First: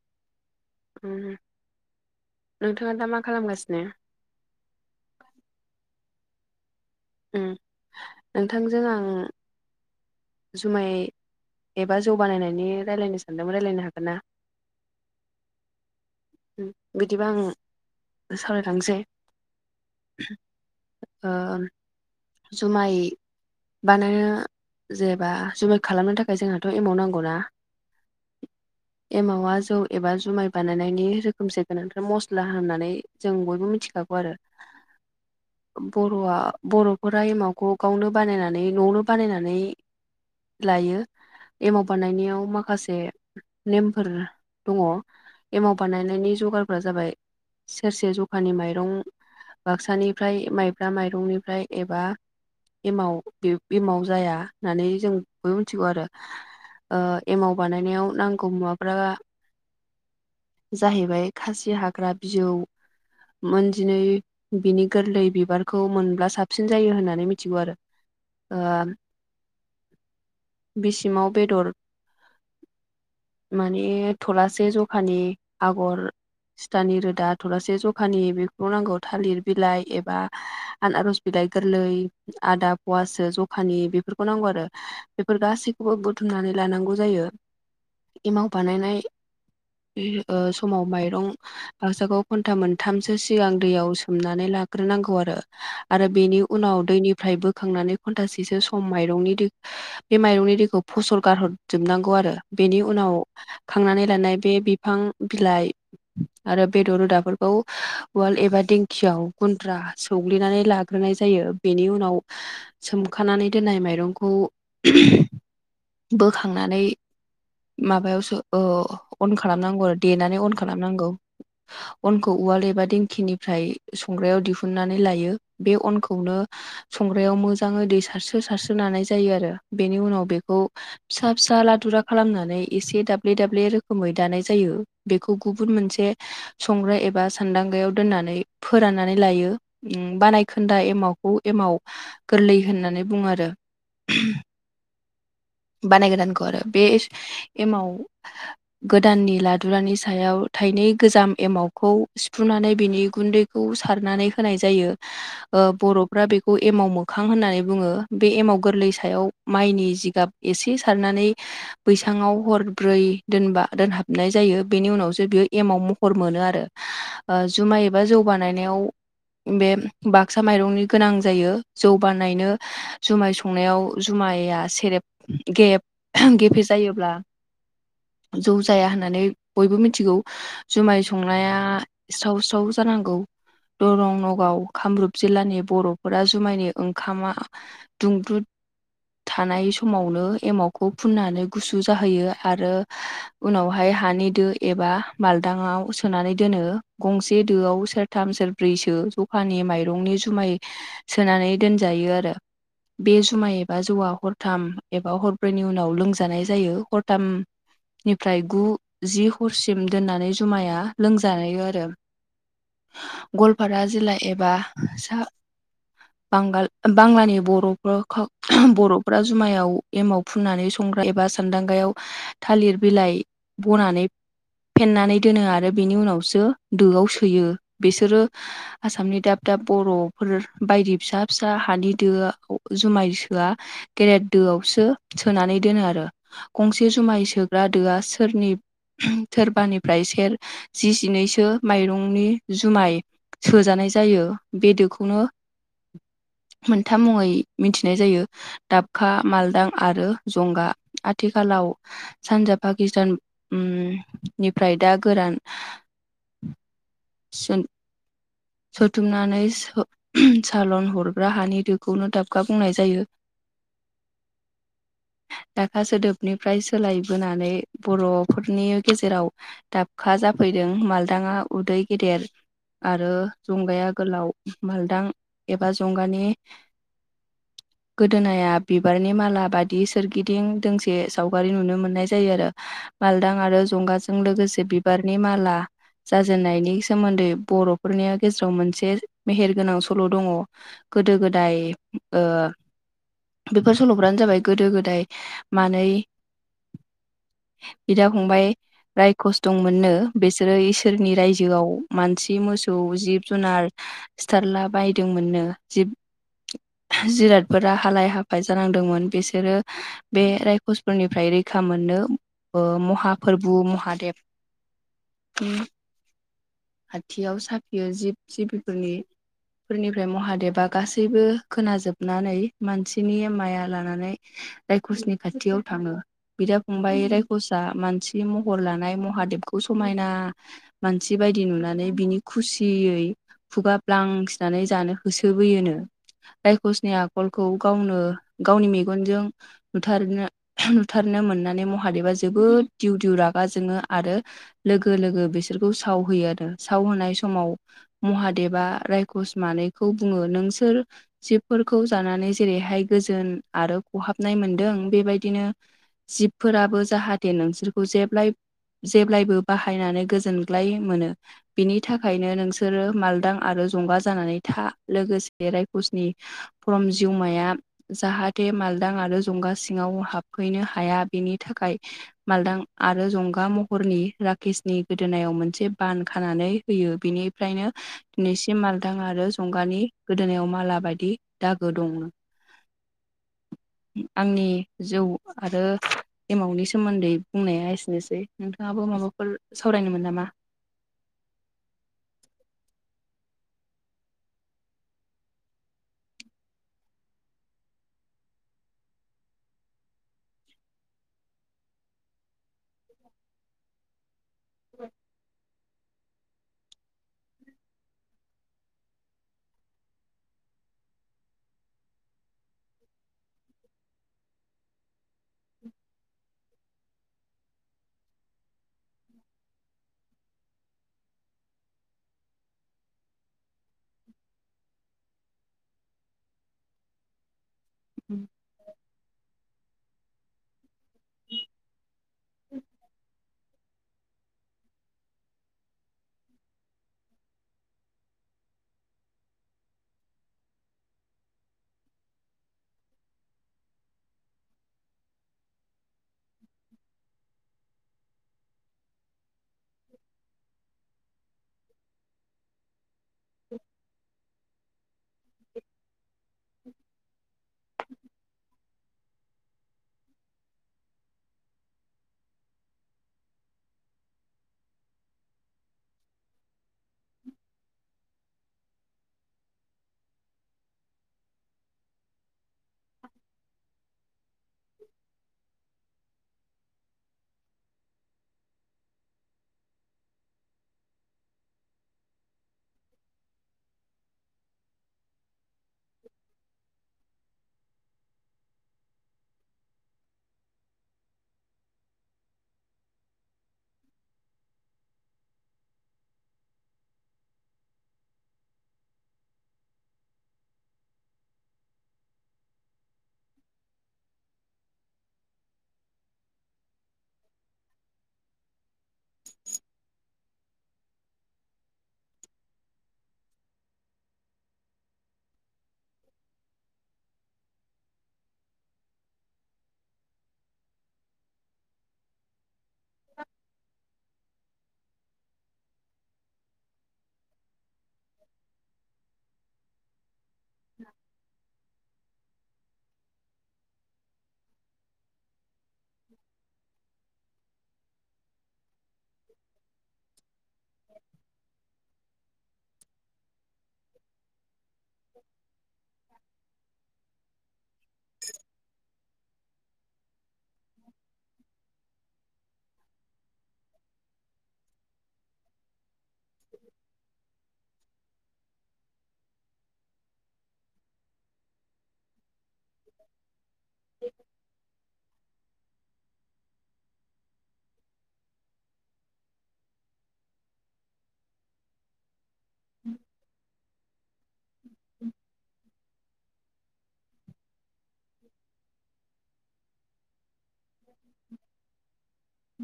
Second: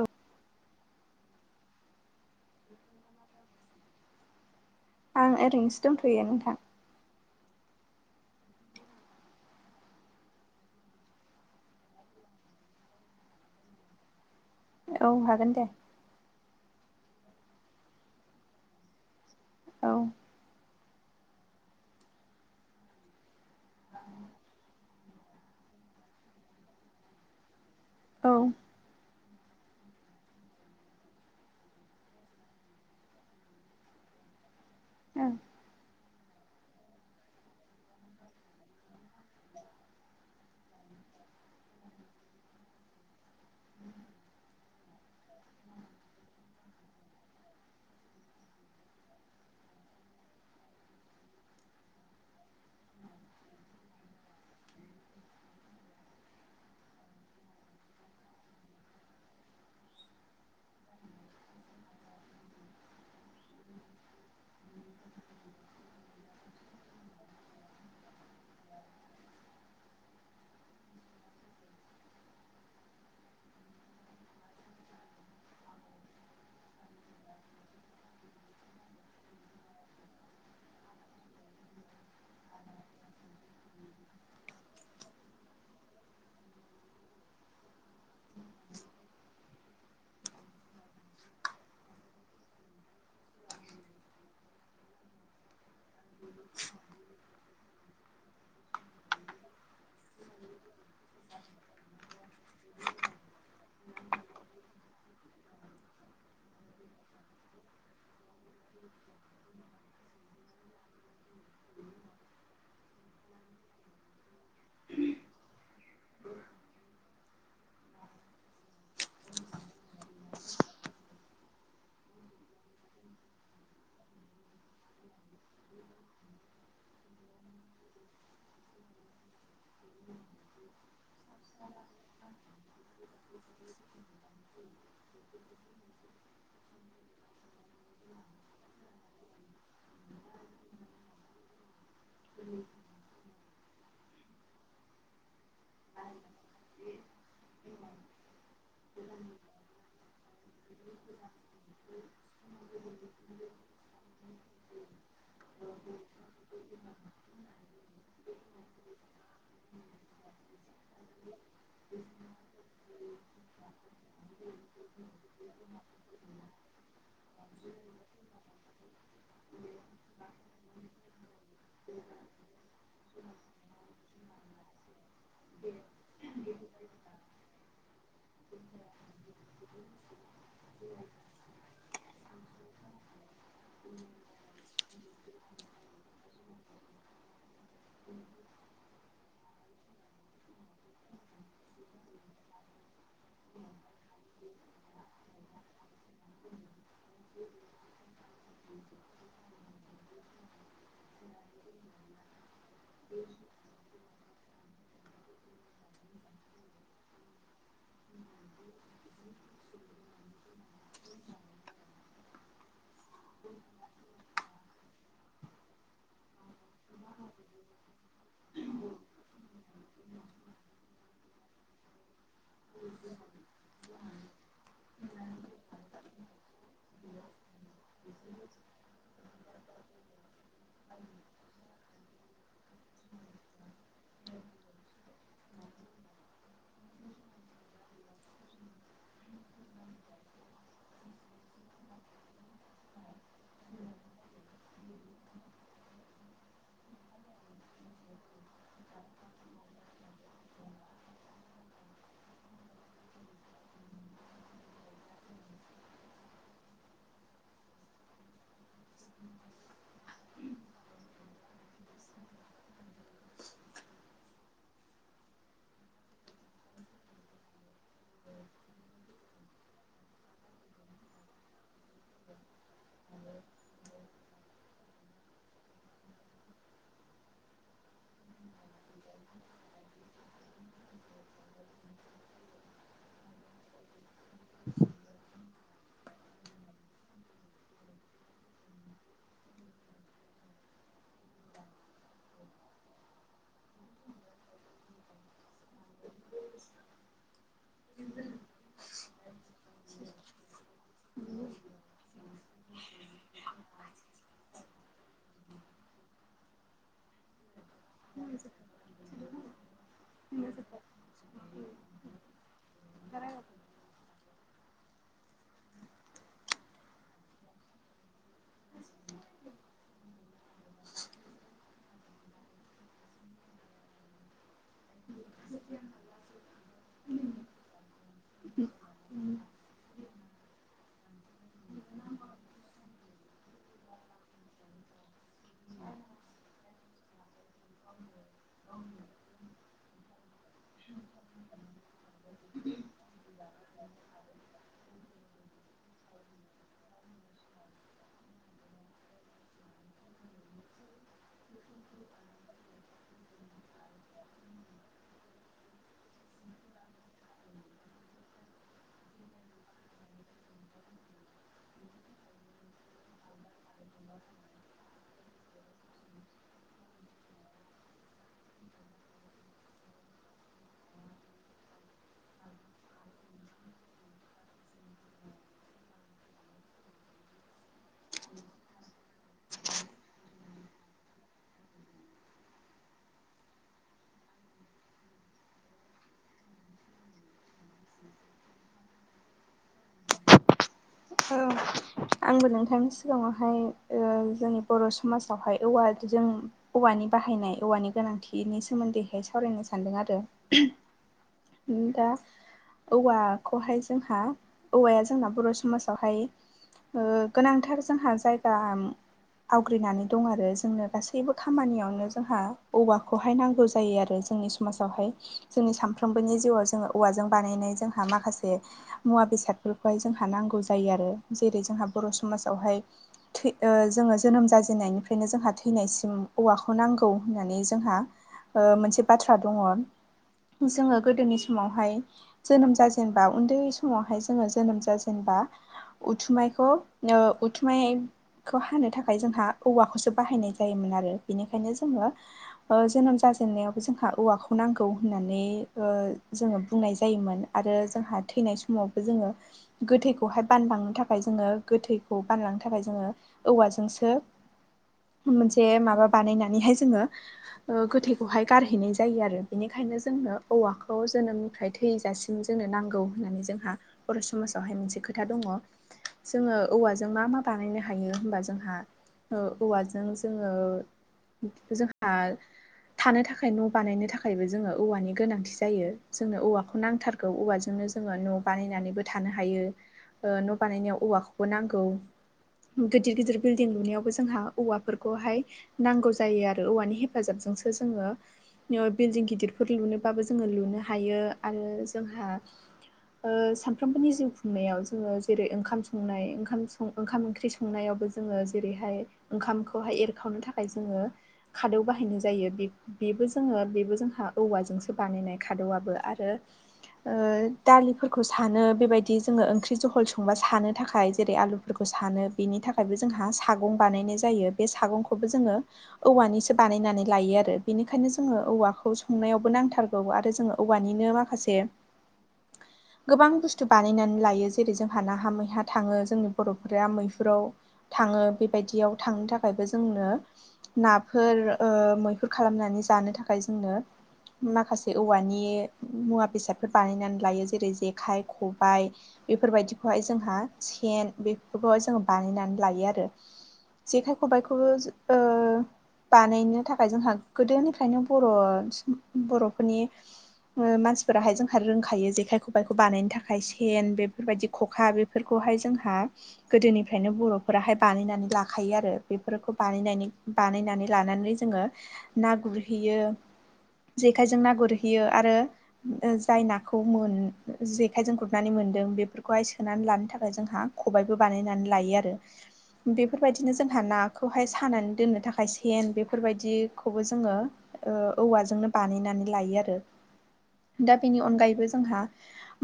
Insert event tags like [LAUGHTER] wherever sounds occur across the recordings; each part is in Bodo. औ। नोंथाङा दा मा खालामगासिनो? आं ओरैनोसो दंथ'यो नोंथां। उम नोंथांजों आं जुमाय एबा जौ बानायनायनि रायलायनो सानदोंमोन रायलायनो हागोनना? औ हागोन दे। बिदिबा आं सावरायलांनोसै। औ ओ जुमाय बानायनो जेनेबा जुमाय खालामनो थाखाय जोंहाथ' एमाउन्ट नांगौना। औ। एमावा जौ एबा जुमाय बानायनायनि रोखोमसे गोनांथार मस्ला होननानै जों बयबो मिथिखागौ आरो। ओं। बर'आ बर'फोरा एमावखौ गावनो बानायनानै न'वावनो बानायनानै लायो। एमाव बानायनायाव माखासे नेमफोर दङ। एमाव बानायनायनि जगारफोरा जाबाय सेरसे जखानि माइरं बाक्सानिफ्राय माइब्रा माइरंनिफ्राय एबा एमाव एमाव जाया होननानै जों बयबो मिथिगौ आरो। ओ एमाव बानायनायाव नांगौ मुवाफोरा जाहैबाय खासि हाग्रा बिजौ मोनजिनै बिनि गोरलै बिबारखौ मोनब्ला साब साबसिन जायो होननानै मिथिगौ आरो। ओ बि सिङाव बेदर माने थलासे जखानि आगर सिथानि रोदा थलासे जखानि बेखौ नांगौ। थालिर बिलाइ एबा आनार'ज बिलाइ गोरलै आदा फवासे जखानि बेफोरखौ नांगौ आरो। बेफोर गासैखौबो बुथुमनानै लानांगौ जायो एमाव बानायनाय समाव माइरं बक्सागाव घन्टा मोनथामसो सिगां दैयाव सोमनानै लाग्रोनांगौ आरो आरो बेनि उनाव दैनिफ्राय बोखांनानै घन्टासेसो सम माइरंनि दै बे माइरंनि दैखौ फसल गारहरजोबनांगौ आरो बेनि उनाव खांनानै लानाय बे बिफां बिलाइ आरो बेदर रोदाफोरखौ उवाल एबा दिंखियाव गुन्द्रा सौग्लिनानै लाग्रोनाय जायो बेनि उनाव सोमखानानै दोननाय माइरंखौ बोखांनानै माबायावसो अन खालामनांगौ आरो देनानै अन खालामनांगौ अनखौ उवाल एबा दिंखिनिफ्राय संग्रायाव दिहुनन्नानै लायो बे अनखौनो संग्रायाव मोजाङै दै सारसो सारस्रोानाय जायो आरो बेनि उनाव बेखौ फिसा फिसा लादुरा खालामनानै एसे दाब्ले दाब्ले रोखोमै दानाय जायो बेखौ गुबुन मोनसे संग्रा एबा सान्दांगायाव दोननानै फोराननानै लायो बानायखोन्दा एमावखौ एमाव गोरलै होननानै बुङो आरो बानाय गोदानखौ‌ बे एमाव गोदाननि लादुरानि सायाव थाइनै गोजाम एमावखौ सिफुनानै बिनि गुन्दै खौ सारनानै होनाय जायो बर'फ्रा बेखौ एमाव मोखां होननानै बुङो बे एमाव गोरलै सायाव माइनि जिगाब एसे सारनानै बैसाङाव हरब्रै दोनबा दोनहाबनाय जायो बेनि उनावसो बियो एमाव महर मोनो आरो जुमाय एबा जौ बानायनायाव बे बाक्सा माइरंनि गोनां जायो जौ बानायनो जुमाय संनायाव जुमाया सेरेब गे गेफे जायोब्ला जौ जाया होननानै बयबो मिथिगौ जुमाय संनाया स्राव स्राव जानांगौ दरं नगाव कामरुप जिल्लानि बर'फोरा जुमायनि ओंखामा दुंब्रु थानाय सम समावनो एमावखौ फुननानै गुसु जाहोयो आरो उनावहाय हानि दो एबा बाल्दांङाव सोनानै दोनो गंसे दोआव सोर थाम सेर ब्रैसो जखानि माइरंनि जुमाय सोनानै दोनजायो आरो बे जुमाय एबा जौवा हर हरथाम एबा हरब्रैनि उनाव लोंजानाय जायो हरथाम निफ्राय गु जि हरसिम दोननानै जुमाया लोंजानाय आरो गवालपारा जिल्ला एबा सा बांगाल बांलानि बर' बर' दख्रा जुमायाव एमाव फुननानै सं एबा सानदांगायाव थालिर बिलाइ बनानै फेनानै दोनो आरो बेनि उनावसो दोआव सोयो बिसोरो आसामनि दाब दाब बरफोर बायदि फिसा फिसा हानि दो जुमाय सोआ गेरेद दोआवसो सोनानै दोनो आरो गंसे जुमाय सोग्रा दोआ सोरनि सोरोरबानिफ्राय सेर जि जिनैसो माइरंनि जुमाय सोजानाय जायो बेदोखौनो मोनथाम मुङै मिथिनाय जायो दाबखा मालदां आरो जंगा आथिखालाव सानजा पाकिस्तान निफ्राय दा गोरान [UNINTELLIGIBLE] सोथुमनानै सालन हरग्रा हानि दोखौनो दाबखा बुंनाय जायो [INAUDIBLE] [INAUDIBLE] दाखा सोदोबनिफ्राय सोलायबोनानै बर'फोरनि गेजेराव दाबखा जाफैदों मालदाङा उदै गेदेर आरो [UNINTELLIGIBLE] गोलाव मालदां एबा जंगानि गोदोनाया बिबारनि माला बादि सोरगिदिं दोंसे सावगारि नुनो मोननाय जायो आरो। मालदां आरो जंगा जों लोगोसे बिबारनि माला जाजेननायनि सोमोन्दै बर'फोरनि गेजेराव मोनसे मेहेर गोनां सल' दङ गोदो गोदाय ओ बेफोर सल'फ्रानो जाबाय गोदो गोदाय मानै बिदा फंबाय रायखस दं मोननो बिसोरो इसोरनि रायजोआव मानसि मोसौ जिब जुनार सिथारला बायदोंमोननो जिब जिरादफोरा हालाय हाफाय जानांदोंमोन बिसोरो बे रायखसफोरनिफ्राय रैखा मोननो ओ महाफोरबो महादेब ओम खाथियाव साफियो जिब-जिबिफोरनि फोरनिफ्राय महादेबा गासैबो खोना जोबनानै मानसिनि माया लानानै रायकसनि खाथियाव थाङो। बिदा फंबाय रायखसा मानसि महर लानाय महादेबखौ समायना मानसि बायदि नुनानै बिनि खुसियै खुगा ब्लां सिनानै जानो होसोबोयोनो। रायखसनि आखलखौ गावनो गावनि मेगनजों नुथारनो नुथारनो मोननानै महादेबा जोबोद दिउ दिउ रागा जोङो आरो लोगो लोगो बिसोरखौ साव होयो आरो साव होनाय समाव महादेबा रायखस मानैखौ बुङो नोंसोर जिबफोरखौ जानानै जेरैहाय गोजोन आरो खहाबनाय मोनदों बेबाय दिनो जिबफोराबो जाहाथे नोंसोरखौ जेब्लाय जेब्लायबो बाहायनानै गोजोनग्लाय मोनो बिनि थाखायनो नोंसो रो मालदां आरो जंगा जानानै था लोगोसे रायखसनि [UNINTELLIGIBLE] जिउमाया जाहाथे मालदां आरो जंगा सिङाव हाबफैनो हाया बेनि थाखाय मालदां आरो जंगा महरनि राकेशनि गोदोनायाव मोनसे बान खानानै होयो बिनिफ्रायनो दिनैसिम मालथां आरो जंगानि गोदोनायाव माला बायदि दागो दङो आंनि जौ आरो एमाउनि सोमोन्दै बुंनाया एसेनोसै नोंथाङाबो माबाफोर सावरायनोमोन नामा? औ आंबो नोंथांनि सिगाङावहाय ओ जोंनि बर' समाजावहाय औवाजों औवानि बाहायनाय औवानि गोनांथिनि सोमोन्दैहाय सावरायनो सानदों आरो। दा औवाखौहाय जोंहा औवाया जोंना बर' स माजावहाय ओ गोनांथार जोंहा जायगा आवग्रिनानै दं आरो जोंनो गासैबो खामानियावनो जोंहा औवाखौहाय नांगौ जायो आरो जोंनि समाजावहाय जोंनि सानफ्रोमबोनि जिउआव जोङो औवाजों बानायनाय जोंहा माखासे मुवा बेसादफोरखौहाय जोंहा नांगौ जायो आरो जेरै जोंहा बर' समाजावहाय थै ओ जोङो जोनोम जाजेननायनिफ्रायनो जोंहा थैनायसिम औवाखौ नांगौ होननानै जोंहा ओ मोनसे बाथ्रा दङ जोङो गोदोनि समावहाय जोनोम जाजेनबा उन्दै समावहाय जोङो जोनोम जाजेनबा उथुमायखौ ओ उथुमाय खौ हानो थाखाय जोंहा औवाखौसो बाहायनाय जायोमोन आरो बिनिखायनो जोङो अ जोनोम जाजेननायावबो जोंहा औवाखौ नांगौ होननानै ओ जोङो बुंनाय जायोमोन। आरो जोंहा थैनाय समावबो जोङो गोथै खौहाय बानलांनो थाखाय जोङो गोथैखौ बानलांनो थाखाय जोङो औवाजोंसो मोनसे माबा बानायनानैहाय जोङो ओ गोथैखौहाय गारहैनाय जायो आरो बेनिखायनो जोंनो औवाखौ जोनोमनिफ्राय थैजासिम जोंनो नांगौ होननानै जोंहा बर' समाजावहाय मोनसे खोथा खोथा दङ जोङो औवाजों मा मा बानायनो हायो होमबा जोंहा ओ औवाजों जोङो जोंहा थानो थाखाय न' बानायनो थाखायबो जोङो औवानि गोनांथि जायो जोंनो औवाखौ नांथार औ औवाजोंनो जोङो न' बानायनानैबो थानो हायो। ओ न' बानायनायाव औवाखौबो नांगौ। गिदिर गिदिर बिल्डिं लुनायावबो जोंहा औवाफोरखौहाय नांगौ जायो आरो औवानि हेफाजाबजोंसो जोङो बिल्डिं गिदिरफोर लुनोबाबो जोङो लुनो हायो आरो जोंहा ओ सानफ्रोमबोनि जिउ खुंनायाव जोङो जेरै ओंखाम संनाय ओंखाम ओंखाम ओंख्रि संनायावबो जोङो जेरैहाय ओंखामखौहाय एरखावनो थाखाय जोङो खादौ बाहायनाय जायो बे बेबो जोङो बेबो जोंहा औवाजोंसो बानायनाय खादौआबो आरो ओ दालिफोरखौ सानो बेबायदि जोङो ओंख्रि ओंख्रि जहल संबा सानो थाखाय जेरै आलुफोरखौ सानो बेनि थाखायबो जोंहा सागं बानायनाय जायो‌। बे सागंखौबो जोङो औवानिसो बानायनानै लायो आरो बेनिखायनो जोङो औवाखौ संनायावबो नांथारगोन औ आरो जोङो औवानिनो माखासे [INAUDIBLE] गोबां बुस्थु बानायनानै लायो जों। जेरै जोंहा नाहा मैहा थाङो जोंनि बर'फोरा मैहुराव थाङो बेबायदियाव थांनो थाखायबो जोंनो नाफोर ओ मैहुर खालामनानै जानो थाखाय जोंनो माखासे औवानि मुवा बेसादफोर बानायनानै लायो जेरै जेखाइ, खबाइ, बेफोरबायदिखौहाय जोंहा सेन बेफोरखौहाय जों बानायनानै लायो आरो। जेखाइ खबाइखौबो ओ बानायनो थाखाय जोंहा गोदोनिफ्रायनो बर' बर'फोरनि मानसिफोराहाय जोंहा रोंखायो जेखाय खबाइखौ बानायनो थाखाय सेन बे बेफोरबायदि खखा बेफोरखौहाय जोंहा गोदोनिफ्रायनो बर'फोराहाय बानायनानै ला खायो आरो बेफोरखौ बानायनानै बानायनानै लानानै जोङो ना गुरहैयो जेखायजों ना गुरहैयो आरो जाय नाखौ मोन जेखायजों गुरनानै मोनदों बे बेफोरखौहाय सोनानै लानो थाखाय जोंहा खबाइबो बानायनानै लायो आरो। बेफोरबायदिनो जोंहा ना खौहाय सानानै दोननो थाखाय सेन बेफोरबायदिखौबो जोङो ओ औवाजोंनो बानायनानै लायो आरो। दा बेनि अनगायैबो जोंहा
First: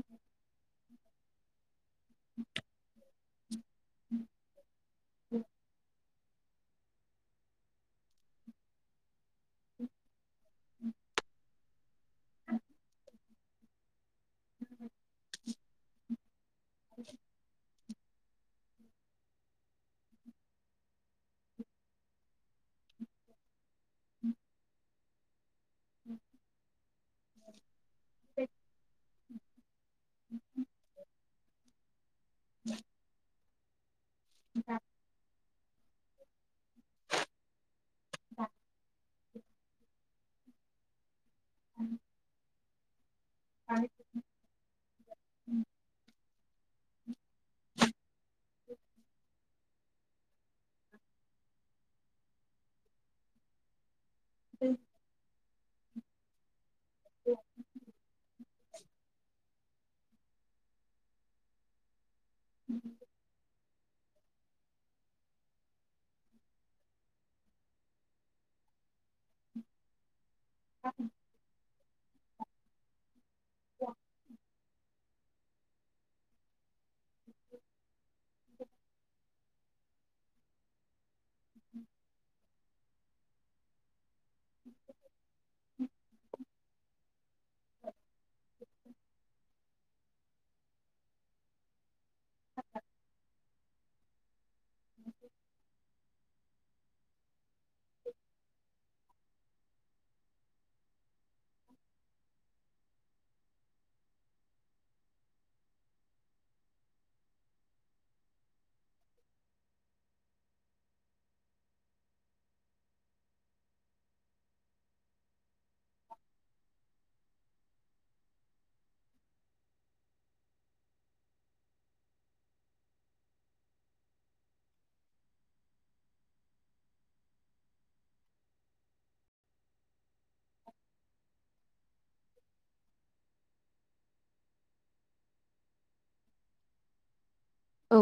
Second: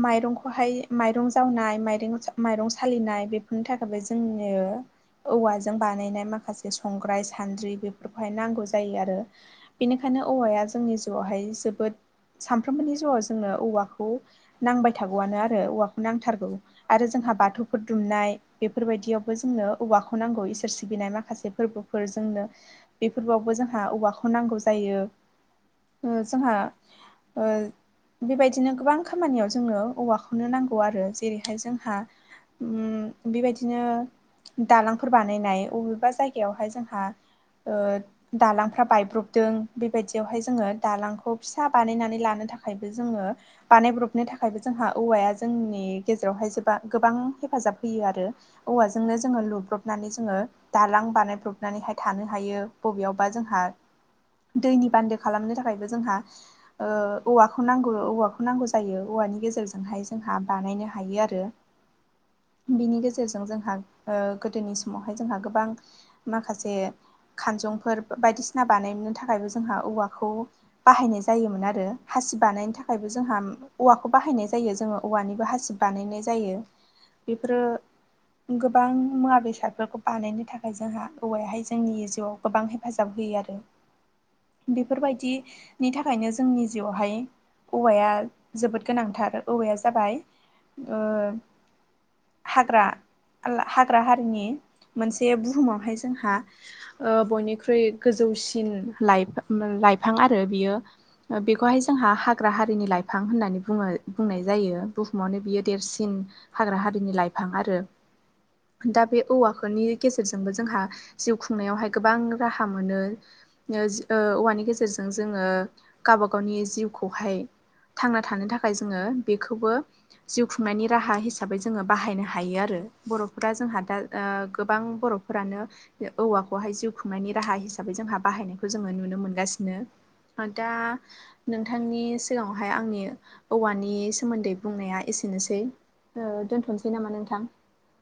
माइरंखौहाय माइरं जावनाय माइ माइरं सालिनाय बेफोरनि थाखायबो जोंनि औवाजों बानायनाय माखासे जे संग्राय, सान्द्रि बेफोरखौहाय नांगौ जायो आरो। बेनिखायनो औवाया जोंनि जिउआवहाय जोबोद सानफ्रोमबोनि जिउआव जोंनो औवाखौ नांबाय थागौआनो आरो औवा नांथारगौ आरो जोंहा बाथौफोर दुमनाय। बेफोरबायदियावबो जोंनो औवाखौ नांगौ इसोर सिबिनाय माखासे फोरबोफोर जोंनो बे फोर्बो आवफो जोंहा औवाखौ नांगौ जायो। ओ जोंहा ओ बेबायदिनो गोबां खामानियाव जोंनो औवाखौनो नांगौ। जेरैहाय जोंहा उम बेबायदिनो दालांफोर बा नायनाय बबेबा जायगायावहाय जोंहा ओ दालांफ्रा बायब्रबदों बेबायदियावहाय जोङो दालांखौ। फिसा बानायनानै लानो थाखायबो जोङो बानायब्रबनो थाखायबो जोंहा औवाया जोंनि गेजेरावहाय जोबा गोबां हेफाजाब होयो आरो। औवाजोंनो जोङो लुब्रबनानै जोङो। दालां बानायब्रबनानैहाय थानो हायो बबेयावबा जोंहा। दैनि बान्दो खालामनो थाखायबो जोंहा ओ औवाखौ नांगौ औवाखौ नांगौ जायो औवानि गेजेरजोंहाय जोंहा बानायनो हायो आरो बिनि गेजेरजों जोंहा ओ गोदोनि समावहाय जोंहा गोबां माखासे खानजंफोर बायदिसिना बानायोमोन थाखायबो जोंहा औवाखौ बाहायनाय जायोमोन आरो हासिब बानायनो थाखाय थाखायबो जोंहा औवाखौ बाहायनाय जायो जोङो औवानिबो हासिब बानायनाय जायो बेफोरो गोबां मुवा बेसादफोरखौ बानायनो थाखाय जोंहा औवायाहाय जोंनि जिउआव गोबां हेफाजाब होयो आरो। बेफोरबायदिनि थाखायनो जोंनि जिउआवहाय औवाया जोबोद गोनांथार औवाया जाबाय ओ हाग्रा हाग्रा हारिनि मोनसे बुहुमावहाय जोंहा। ओ बयनिख्रुइ गोजौसिन लाइ लाइफां आरो बियो। बेखौहाय जोंहा हाग्रा हारिनि लाइफां होननानै बुङो बुंनाय जायो बुहुमावनो बियो देरसिन हाग्रा हारिनि लाइफां आरो। दा बे औवाफोरनि गेजेरजोंबो जोंहा जिउ खुंनायावहाय गोबां राहा मोनो। औवानि गेजेरजों जोङो गावबा गावनि जिउखौहाय थांना थानो थाखाय जोङो बेखौबो जिउ खुंनायनि राहा हिसाबै जोङो बाहायनो हायो आरो बर'फोरा जोंहा दा गोबां बर' फोरानो औवाखौहाय जिउ खुंनायनि राहा हिसाबै जोंहा बाहायनायखौ जोङो नुनो मोनगासिनो। दा नोंथांनि सिगाङावहाय आंनि औवानि सोमोन्दै बुंनाया एसेनोसै, ओ दोन्थ'सै नामा नोंथां? औ